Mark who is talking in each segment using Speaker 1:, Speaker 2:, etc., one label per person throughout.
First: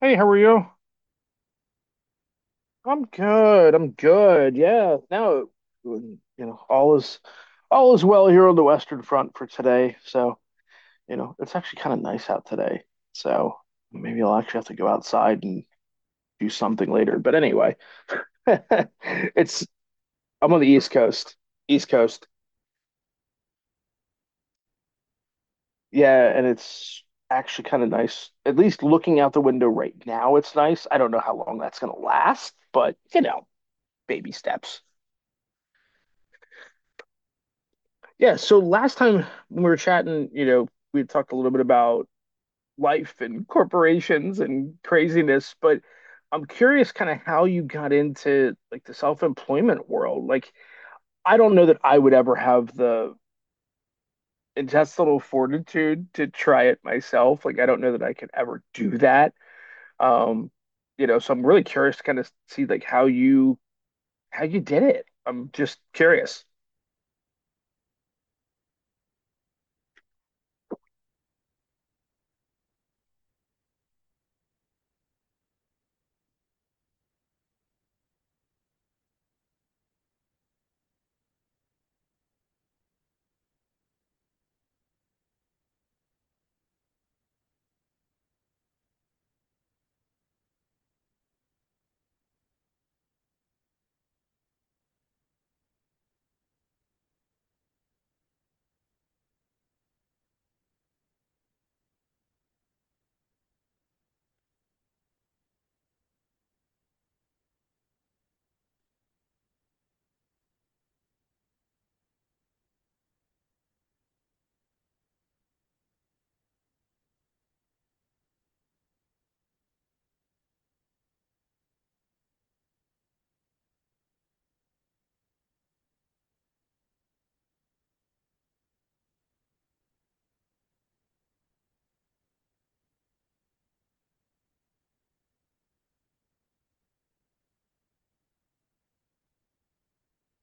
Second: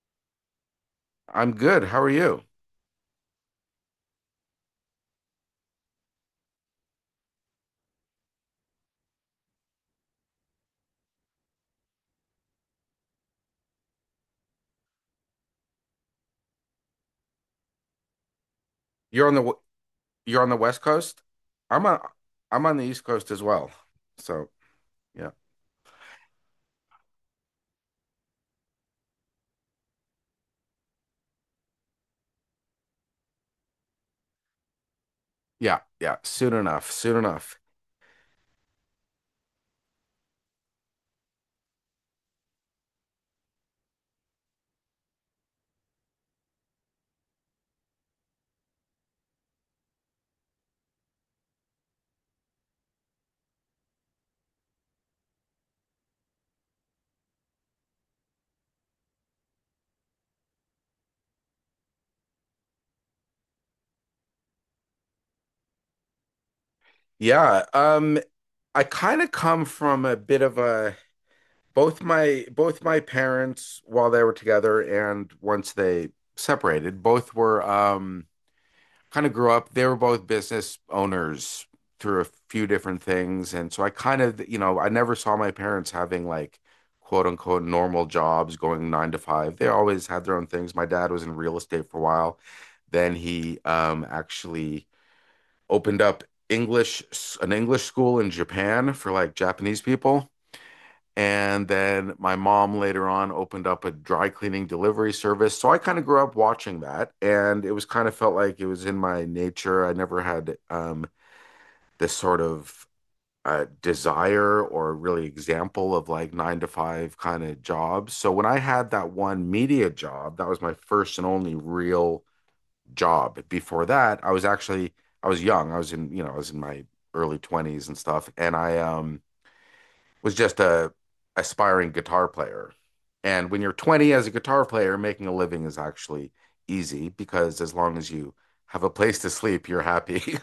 Speaker 1: Hey, how are you?
Speaker 2: I'm good. How are you?
Speaker 1: I'm good. Yeah. You know, all is all is well here on the Western Front for today. It's actually kind of nice out today. So maybe I'll actually have to go outside and do something later. But anyway,
Speaker 2: You're on the w-
Speaker 1: it's
Speaker 2: you're on
Speaker 1: I'm
Speaker 2: the
Speaker 1: on the
Speaker 2: West
Speaker 1: East
Speaker 2: Coast?
Speaker 1: Coast.
Speaker 2: I'm
Speaker 1: East
Speaker 2: on
Speaker 1: Coast.
Speaker 2: I'm on the East Coast as well. So, yeah.
Speaker 1: Yeah, and it's actually kind of nice. At least looking out the window right now, it's nice. I don't know how long that's gonna last, but baby steps.
Speaker 2: Yeah, yeah. Soon enough. Soon enough.
Speaker 1: Yeah, so last time when we were chatting, we had talked a little bit about life and corporations and craziness, but I'm curious kind of how you got into like the self-employment world. Like, I don't know that I would ever have the intestinal fortitude to try it myself. Like, I don't know that I could ever do that. Um, so I'm really curious to kind of see like how you did it. I'm just curious.
Speaker 2: Yeah. I kind of come from a bit of a both my parents while they were together and once they separated, both were kind of grew up. They were both business owners through a few different things. And so I kind of, you know, I never saw my parents having like quote unquote normal jobs going nine to five. They always had their own things. My dad was in real estate for a while. Then he actually opened up an English school in Japan for like Japanese people. And then my mom later on opened up a dry cleaning delivery service. So I kind of grew up watching that. And it was kind of felt like it was in my nature. I never had this sort of desire or really example of like nine to five kind of jobs. So when I had that one media job, that was my first and only real job. Before that, I was young. I was in, you know, I was in my early 20s and stuff. And was just a aspiring guitar player. And when you're 20 as a guitar player, making a living is actually easy because as long as you have a place to sleep, you're happy.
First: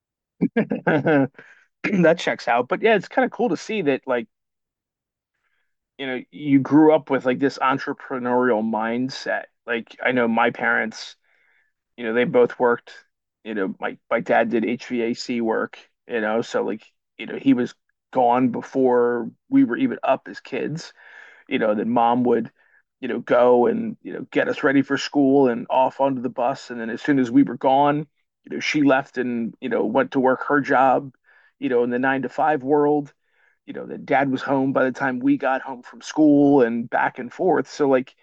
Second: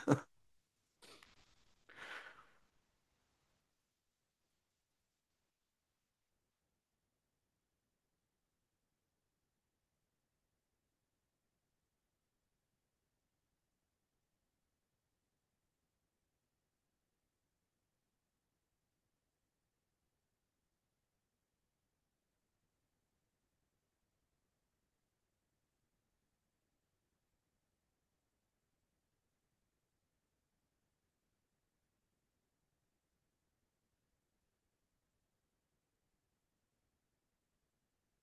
Speaker 1: That checks out. But yeah, it's kind of cool to see that like you grew up with like this entrepreneurial mindset. Like I know my parents, they both worked, my dad did HVAC work, you know, so like, he was gone before we were even up as kids, then mom would, go and, get us ready for school and off onto the bus. And then as soon as we were gone, she left and, went to work her job, in the nine to five world that dad was home by the time we got home from school and back and forth, so like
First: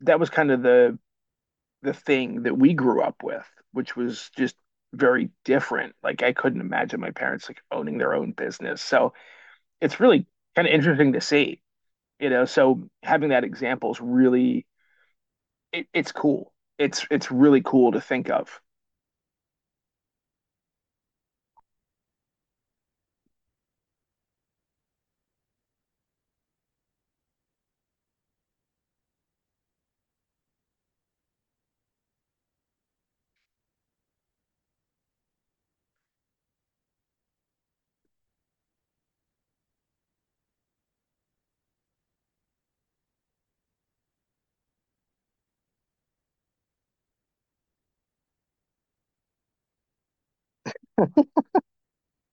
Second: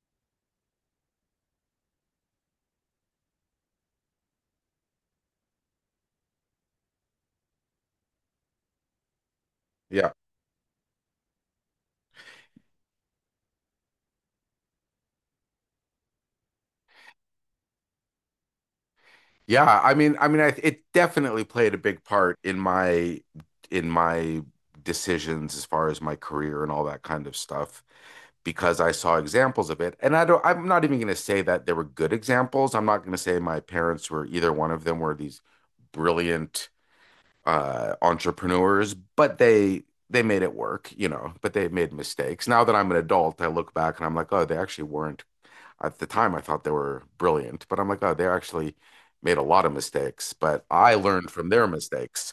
Speaker 1: that was kind of the thing that we grew up with, which was just very different. Like I couldn't imagine my parents like owning their own business. So it's
Speaker 2: yeah.
Speaker 1: really kind of interesting to see, so having that example is really it's cool. It's really cool to think of.
Speaker 2: Yeah, I mean it definitely played a big part in my decisions as far as my career and all that kind of stuff because I saw examples of it. And I'm not even going to say that there were good examples. I'm not going to say my parents were either one of them were these brilliant entrepreneurs, but they made it work, you know, but they made mistakes. Now that I'm an adult, I look back and I'm like, oh, they actually weren't. At the time, I thought they were brilliant, but I'm like, oh, they actually made a lot of mistakes, but I learned from their mistakes.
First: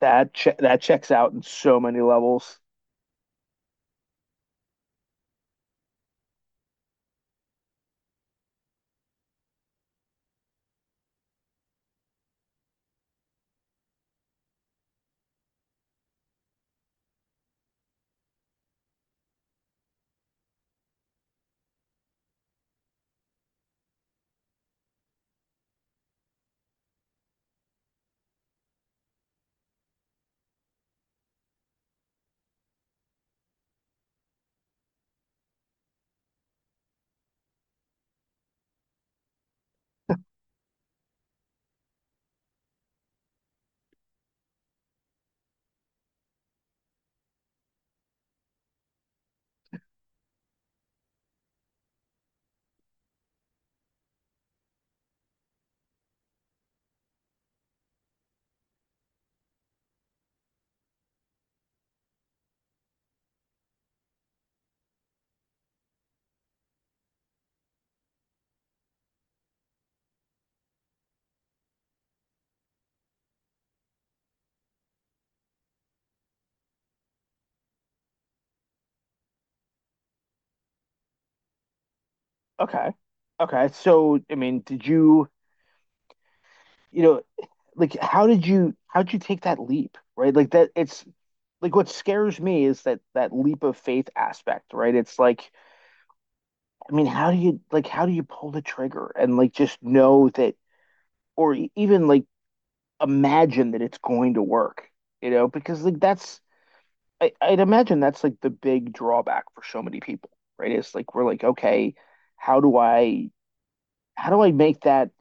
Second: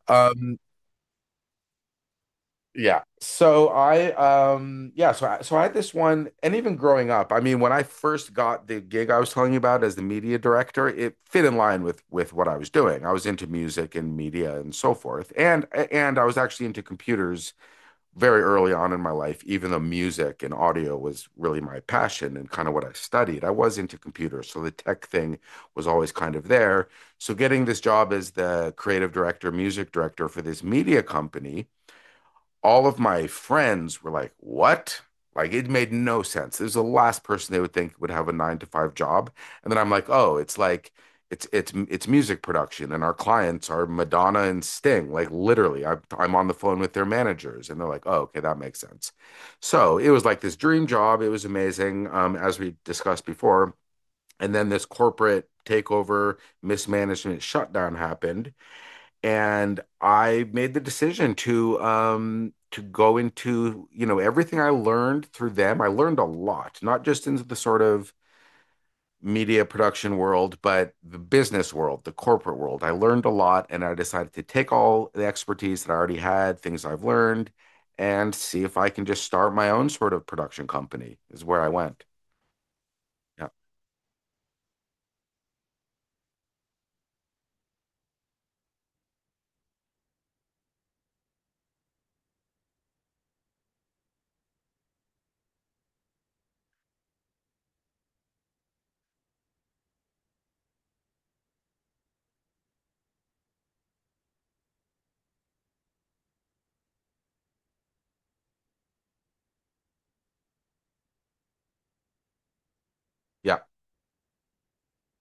Speaker 2: Um,
Speaker 1: That checks out in so many levels.
Speaker 2: Yeah. So I yeah, so I had this one and even growing up, I mean when I first got the gig I was telling you about as the media director, it fit in line with what I was doing. I was into music and media and so forth. And I was actually into computers very early on in my life, even though music and audio was really my passion and kind of what I studied. I was into computers, so the tech thing was always kind of there. So getting this job as the creative director, music director for this media company all of my friends were like, what? Like it made no sense. There's the last person they would think would have a nine to five job. And then I'm like, oh, it's like it's music production, and our clients are Madonna and Sting. Like literally, I'm on the phone with their managers, and they're like, oh, okay, that makes sense. So it was like this dream job. It was amazing, as we discussed before. And then this corporate takeover, mismanagement, shutdown happened and I made the decision to go into, you know, everything I learned through them. I learned a lot, not just into the sort of media production world, but the business world, the corporate world. I learned a lot and I decided to take all the expertise that I already had, things I've learned, and see if I can just start my own sort of production company is where I went.
Speaker 1: Okay.
Speaker 2: Yeah.
Speaker 1: Okay so I mean, did you, you know like how did you take that leap, right? Like that it's like what scares me is that that leap of faith aspect, right? It's like, I mean, how do you pull the trigger and like just know that, or even like imagine that it's going to work, because like that's I'd imagine that's like the big drawback for so many people, right? It's like we're like, okay, how do i
Speaker 2: Yeah.
Speaker 1: how do I make that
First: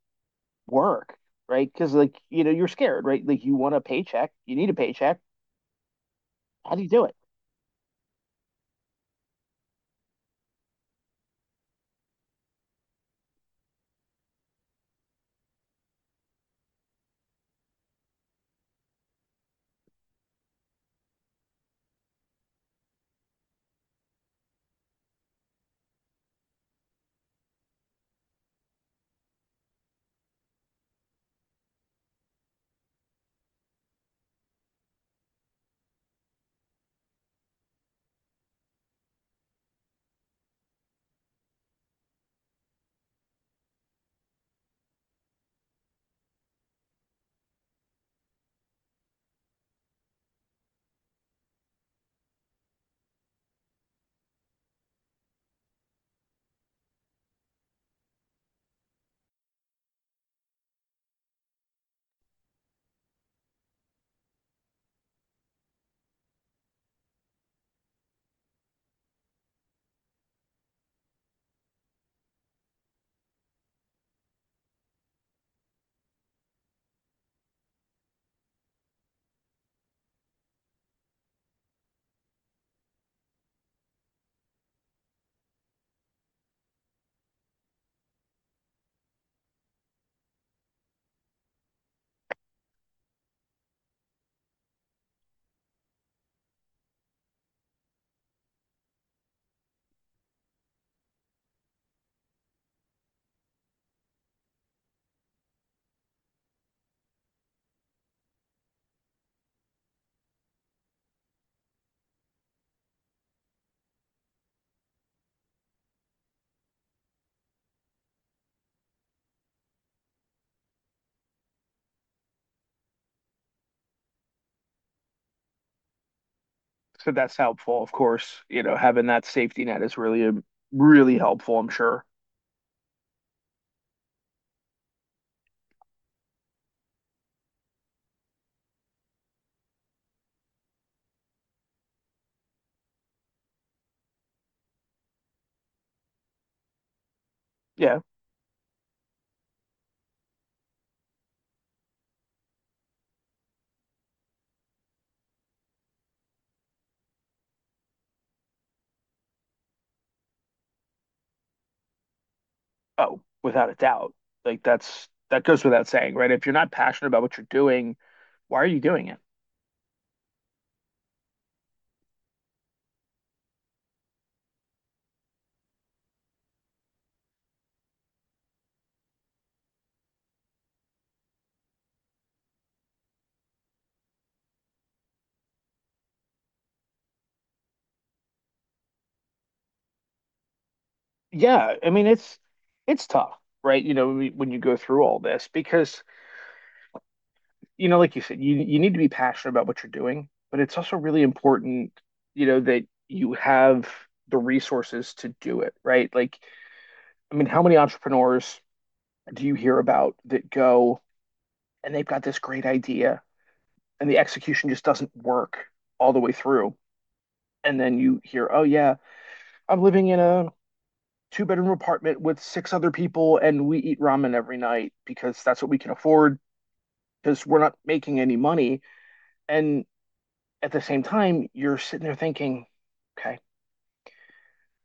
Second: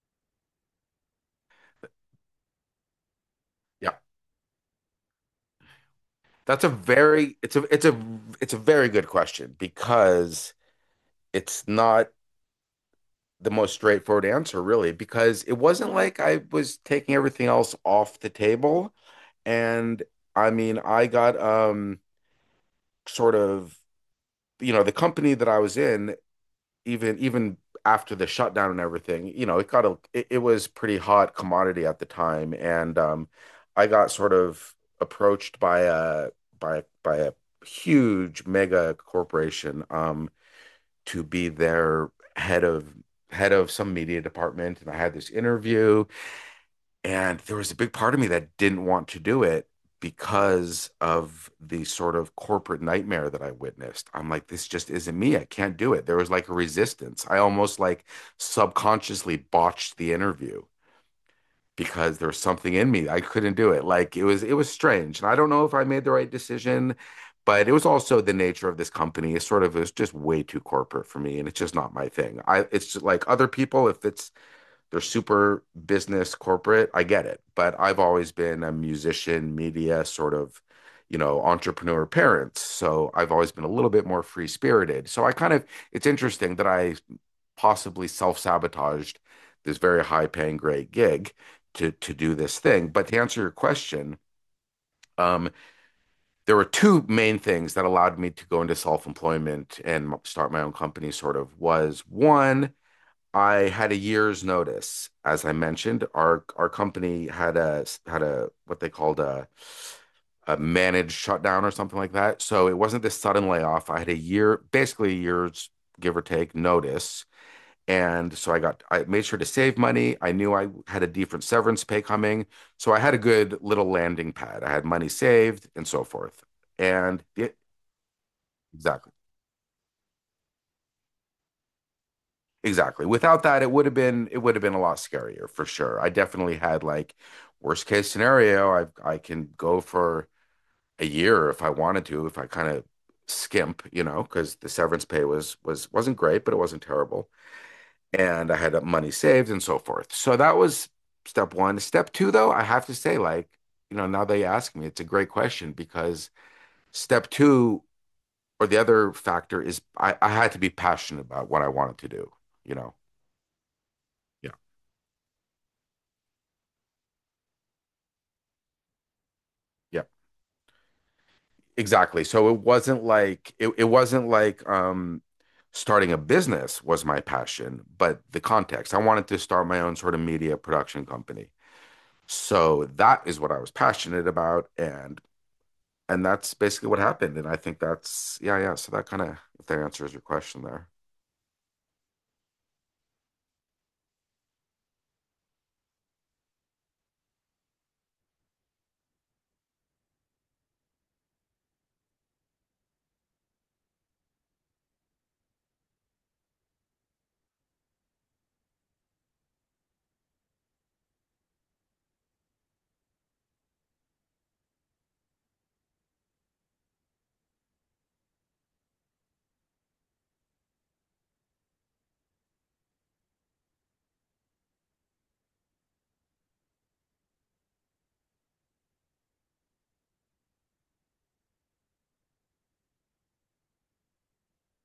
Speaker 1: work, right? Because you're scared, right? Like you want a
Speaker 2: Yeah.
Speaker 1: paycheck, you need a paycheck.
Speaker 2: That's a
Speaker 1: How do you do it?
Speaker 2: very it's a it's a it's a very good question because it's not the most straightforward answer, really, because it wasn't like I was taking everything else off the table. And I mean, I got sort of, you know, the company that I was in, even after the shutdown and everything, you know, it got a it, it was pretty hot commodity at the time. And I got sort of approached by a by by a huge mega corporation. To be their head of head of some media department and I had this interview and there was a big part of me that didn't want to do it because of the sort of corporate nightmare that I witnessed. I'm like, this just isn't me. I can't do it. There was like a resistance. I almost like subconsciously botched the interview because there was something in me. I couldn't do it. Like it was strange. And I don't know if I made the right decision, but it was also the nature of this company. It's sort of It was just way too corporate for me and it's just not my thing. I It's just like other people if it's they're super business corporate, I get it. But I've always been a musician, media sort of. You know, entrepreneur parents. So I've always been a little bit more free spirited. So I kind of, it's interesting that I possibly self-sabotaged this very high-paying great gig to do this thing. But to answer your question, um, there were two main things that allowed me to go into self-employment and start my own company, sort of, was one, I had a year's notice. As I mentioned, our company had a had a what they called a managed shutdown or something like that. So it wasn't this sudden layoff. I had a year, basically a year's give or take notice and so I made sure to save money. I knew I had a different severance pay coming. So I had a good little landing pad. I had money saved and so forth.
Speaker 1: So
Speaker 2: And
Speaker 1: that's
Speaker 2: it,
Speaker 1: helpful, of course. You know, having
Speaker 2: exactly,
Speaker 1: that safety net is really, really helpful, I'm sure.
Speaker 2: exactly. Without that, it would have been, it would have been a lot scarier for sure. I definitely had like worst case scenario. I can go for a year if I wanted to, if I kind of skimp, you know, because the severance pay wasn't great, but it wasn't terrible.
Speaker 1: Yeah.
Speaker 2: And I had money saved and so forth. So that was step one. Step two, though, I have to say, like, you know, now they ask me, it's a great question because step two or the other factor is I had to be passionate about what I wanted to do, you know.
Speaker 1: Oh, without a doubt.
Speaker 2: Yeah.
Speaker 1: Like that's, that goes without saying, right? If you're not passionate about what you're doing, why are you doing it?
Speaker 2: Yeah, exactly. So it wasn't like it wasn't like starting a business was my passion, but the context. I wanted to start my own sort of media production company. So that is what I was passionate about and that's basically what happened. And I think that's yeah, yeah. So that kind of if that answers your question there.
Speaker 1: Yeah, I mean it's tough, right? You know, when you go through all this because like you said, you need to be passionate about what you're doing, but it's also really important, that you have the resources to do it, right? Like, I mean, how many entrepreneurs do you hear about that go and they've got this great idea and the execution just doesn't work all the way through. And then you hear, oh yeah, I'm living in a two-bedroom apartment with six other people and we eat ramen every night because that's what we can afford because we're not making any money. And at the same time, you're sitting there thinking, okay,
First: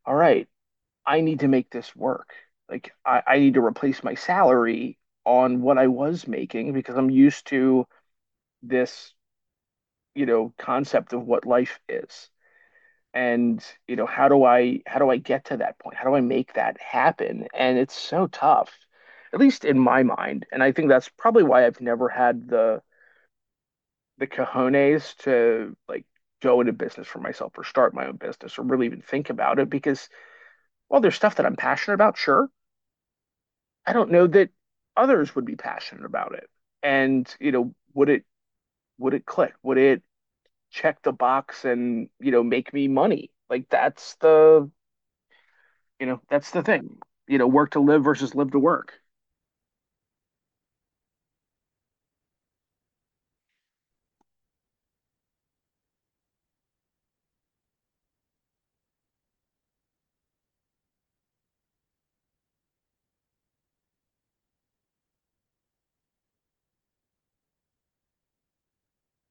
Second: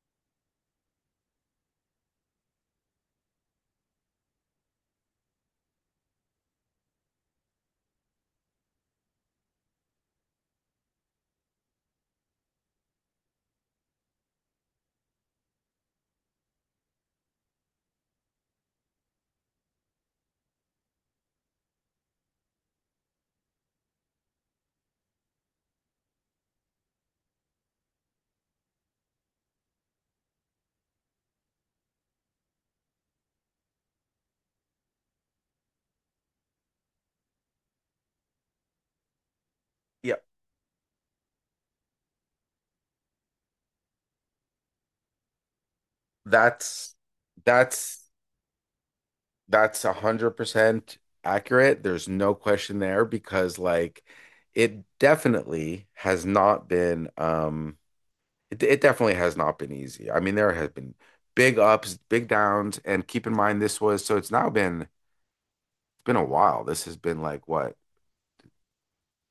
Speaker 1: all right, I need to make this work. Like I need to replace my salary on what I was making because I'm used to this, concept of what life is. And you know how do I get to that point? How do I make that happen? And it's so tough, at least in my mind. And I think that's probably why I've never had the cojones to like go into business for myself or start my own business or really even think about it because, well, there's stuff that I'm passionate about, sure. I don't know that others would be passionate about it. And you know, would it click? Would it
Speaker 2: Yeah,
Speaker 1: Check the box and make me money? Like that's the— you know, that's the
Speaker 2: that's
Speaker 1: thing. You know, work to
Speaker 2: that's
Speaker 1: live versus live to work.
Speaker 2: that's 100% accurate. There's no question there because like it definitely has not been it definitely has not been easy. I mean, there has been big ups, big downs, and keep in mind this was so it's been a while. This has been like what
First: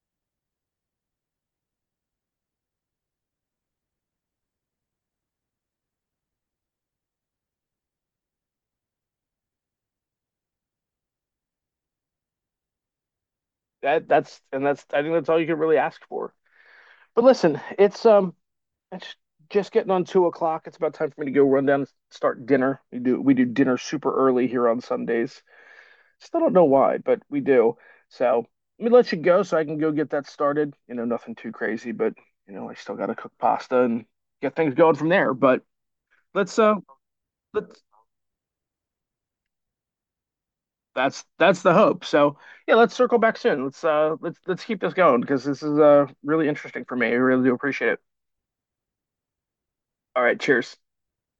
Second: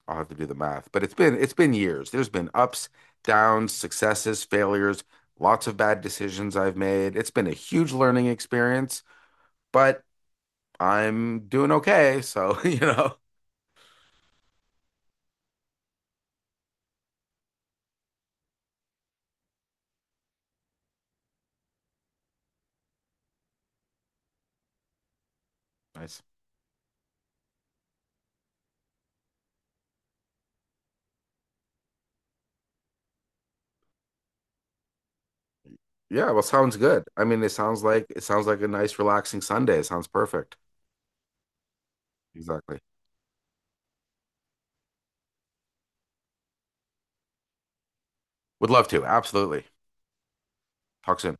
Speaker 2: I'll have to do the math, but it's been years. There's been ups, downs, successes, failures, lots of bad decisions I've made. It's been a huge learning experience, but I'm doing okay. So, you know,
Speaker 1: That's, I think, that's all you can really ask for. But listen, it's just getting on 2 o'clock. It's about time for me to go run down and start dinner. We do dinner super early here on Sundays.
Speaker 2: Nice.
Speaker 1: Still don't know why, but we do. So let me let you go so I can go get that started. You know, nothing too crazy, but you know, I still gotta cook pasta and get things going from there. But
Speaker 2: Yeah, well,
Speaker 1: let's
Speaker 2: sounds
Speaker 1: uh
Speaker 2: good. I mean,
Speaker 1: let's
Speaker 2: it sounds like a nice, relaxing Sunday. It sounds perfect.
Speaker 1: that's the hope. So yeah,
Speaker 2: Exactly.
Speaker 1: let's circle back soon. Let's keep this going because this is really interesting for me. I really do appreciate it.
Speaker 2: Would love to. Absolutely.
Speaker 1: All right, cheers.
Speaker 2: Talk soon.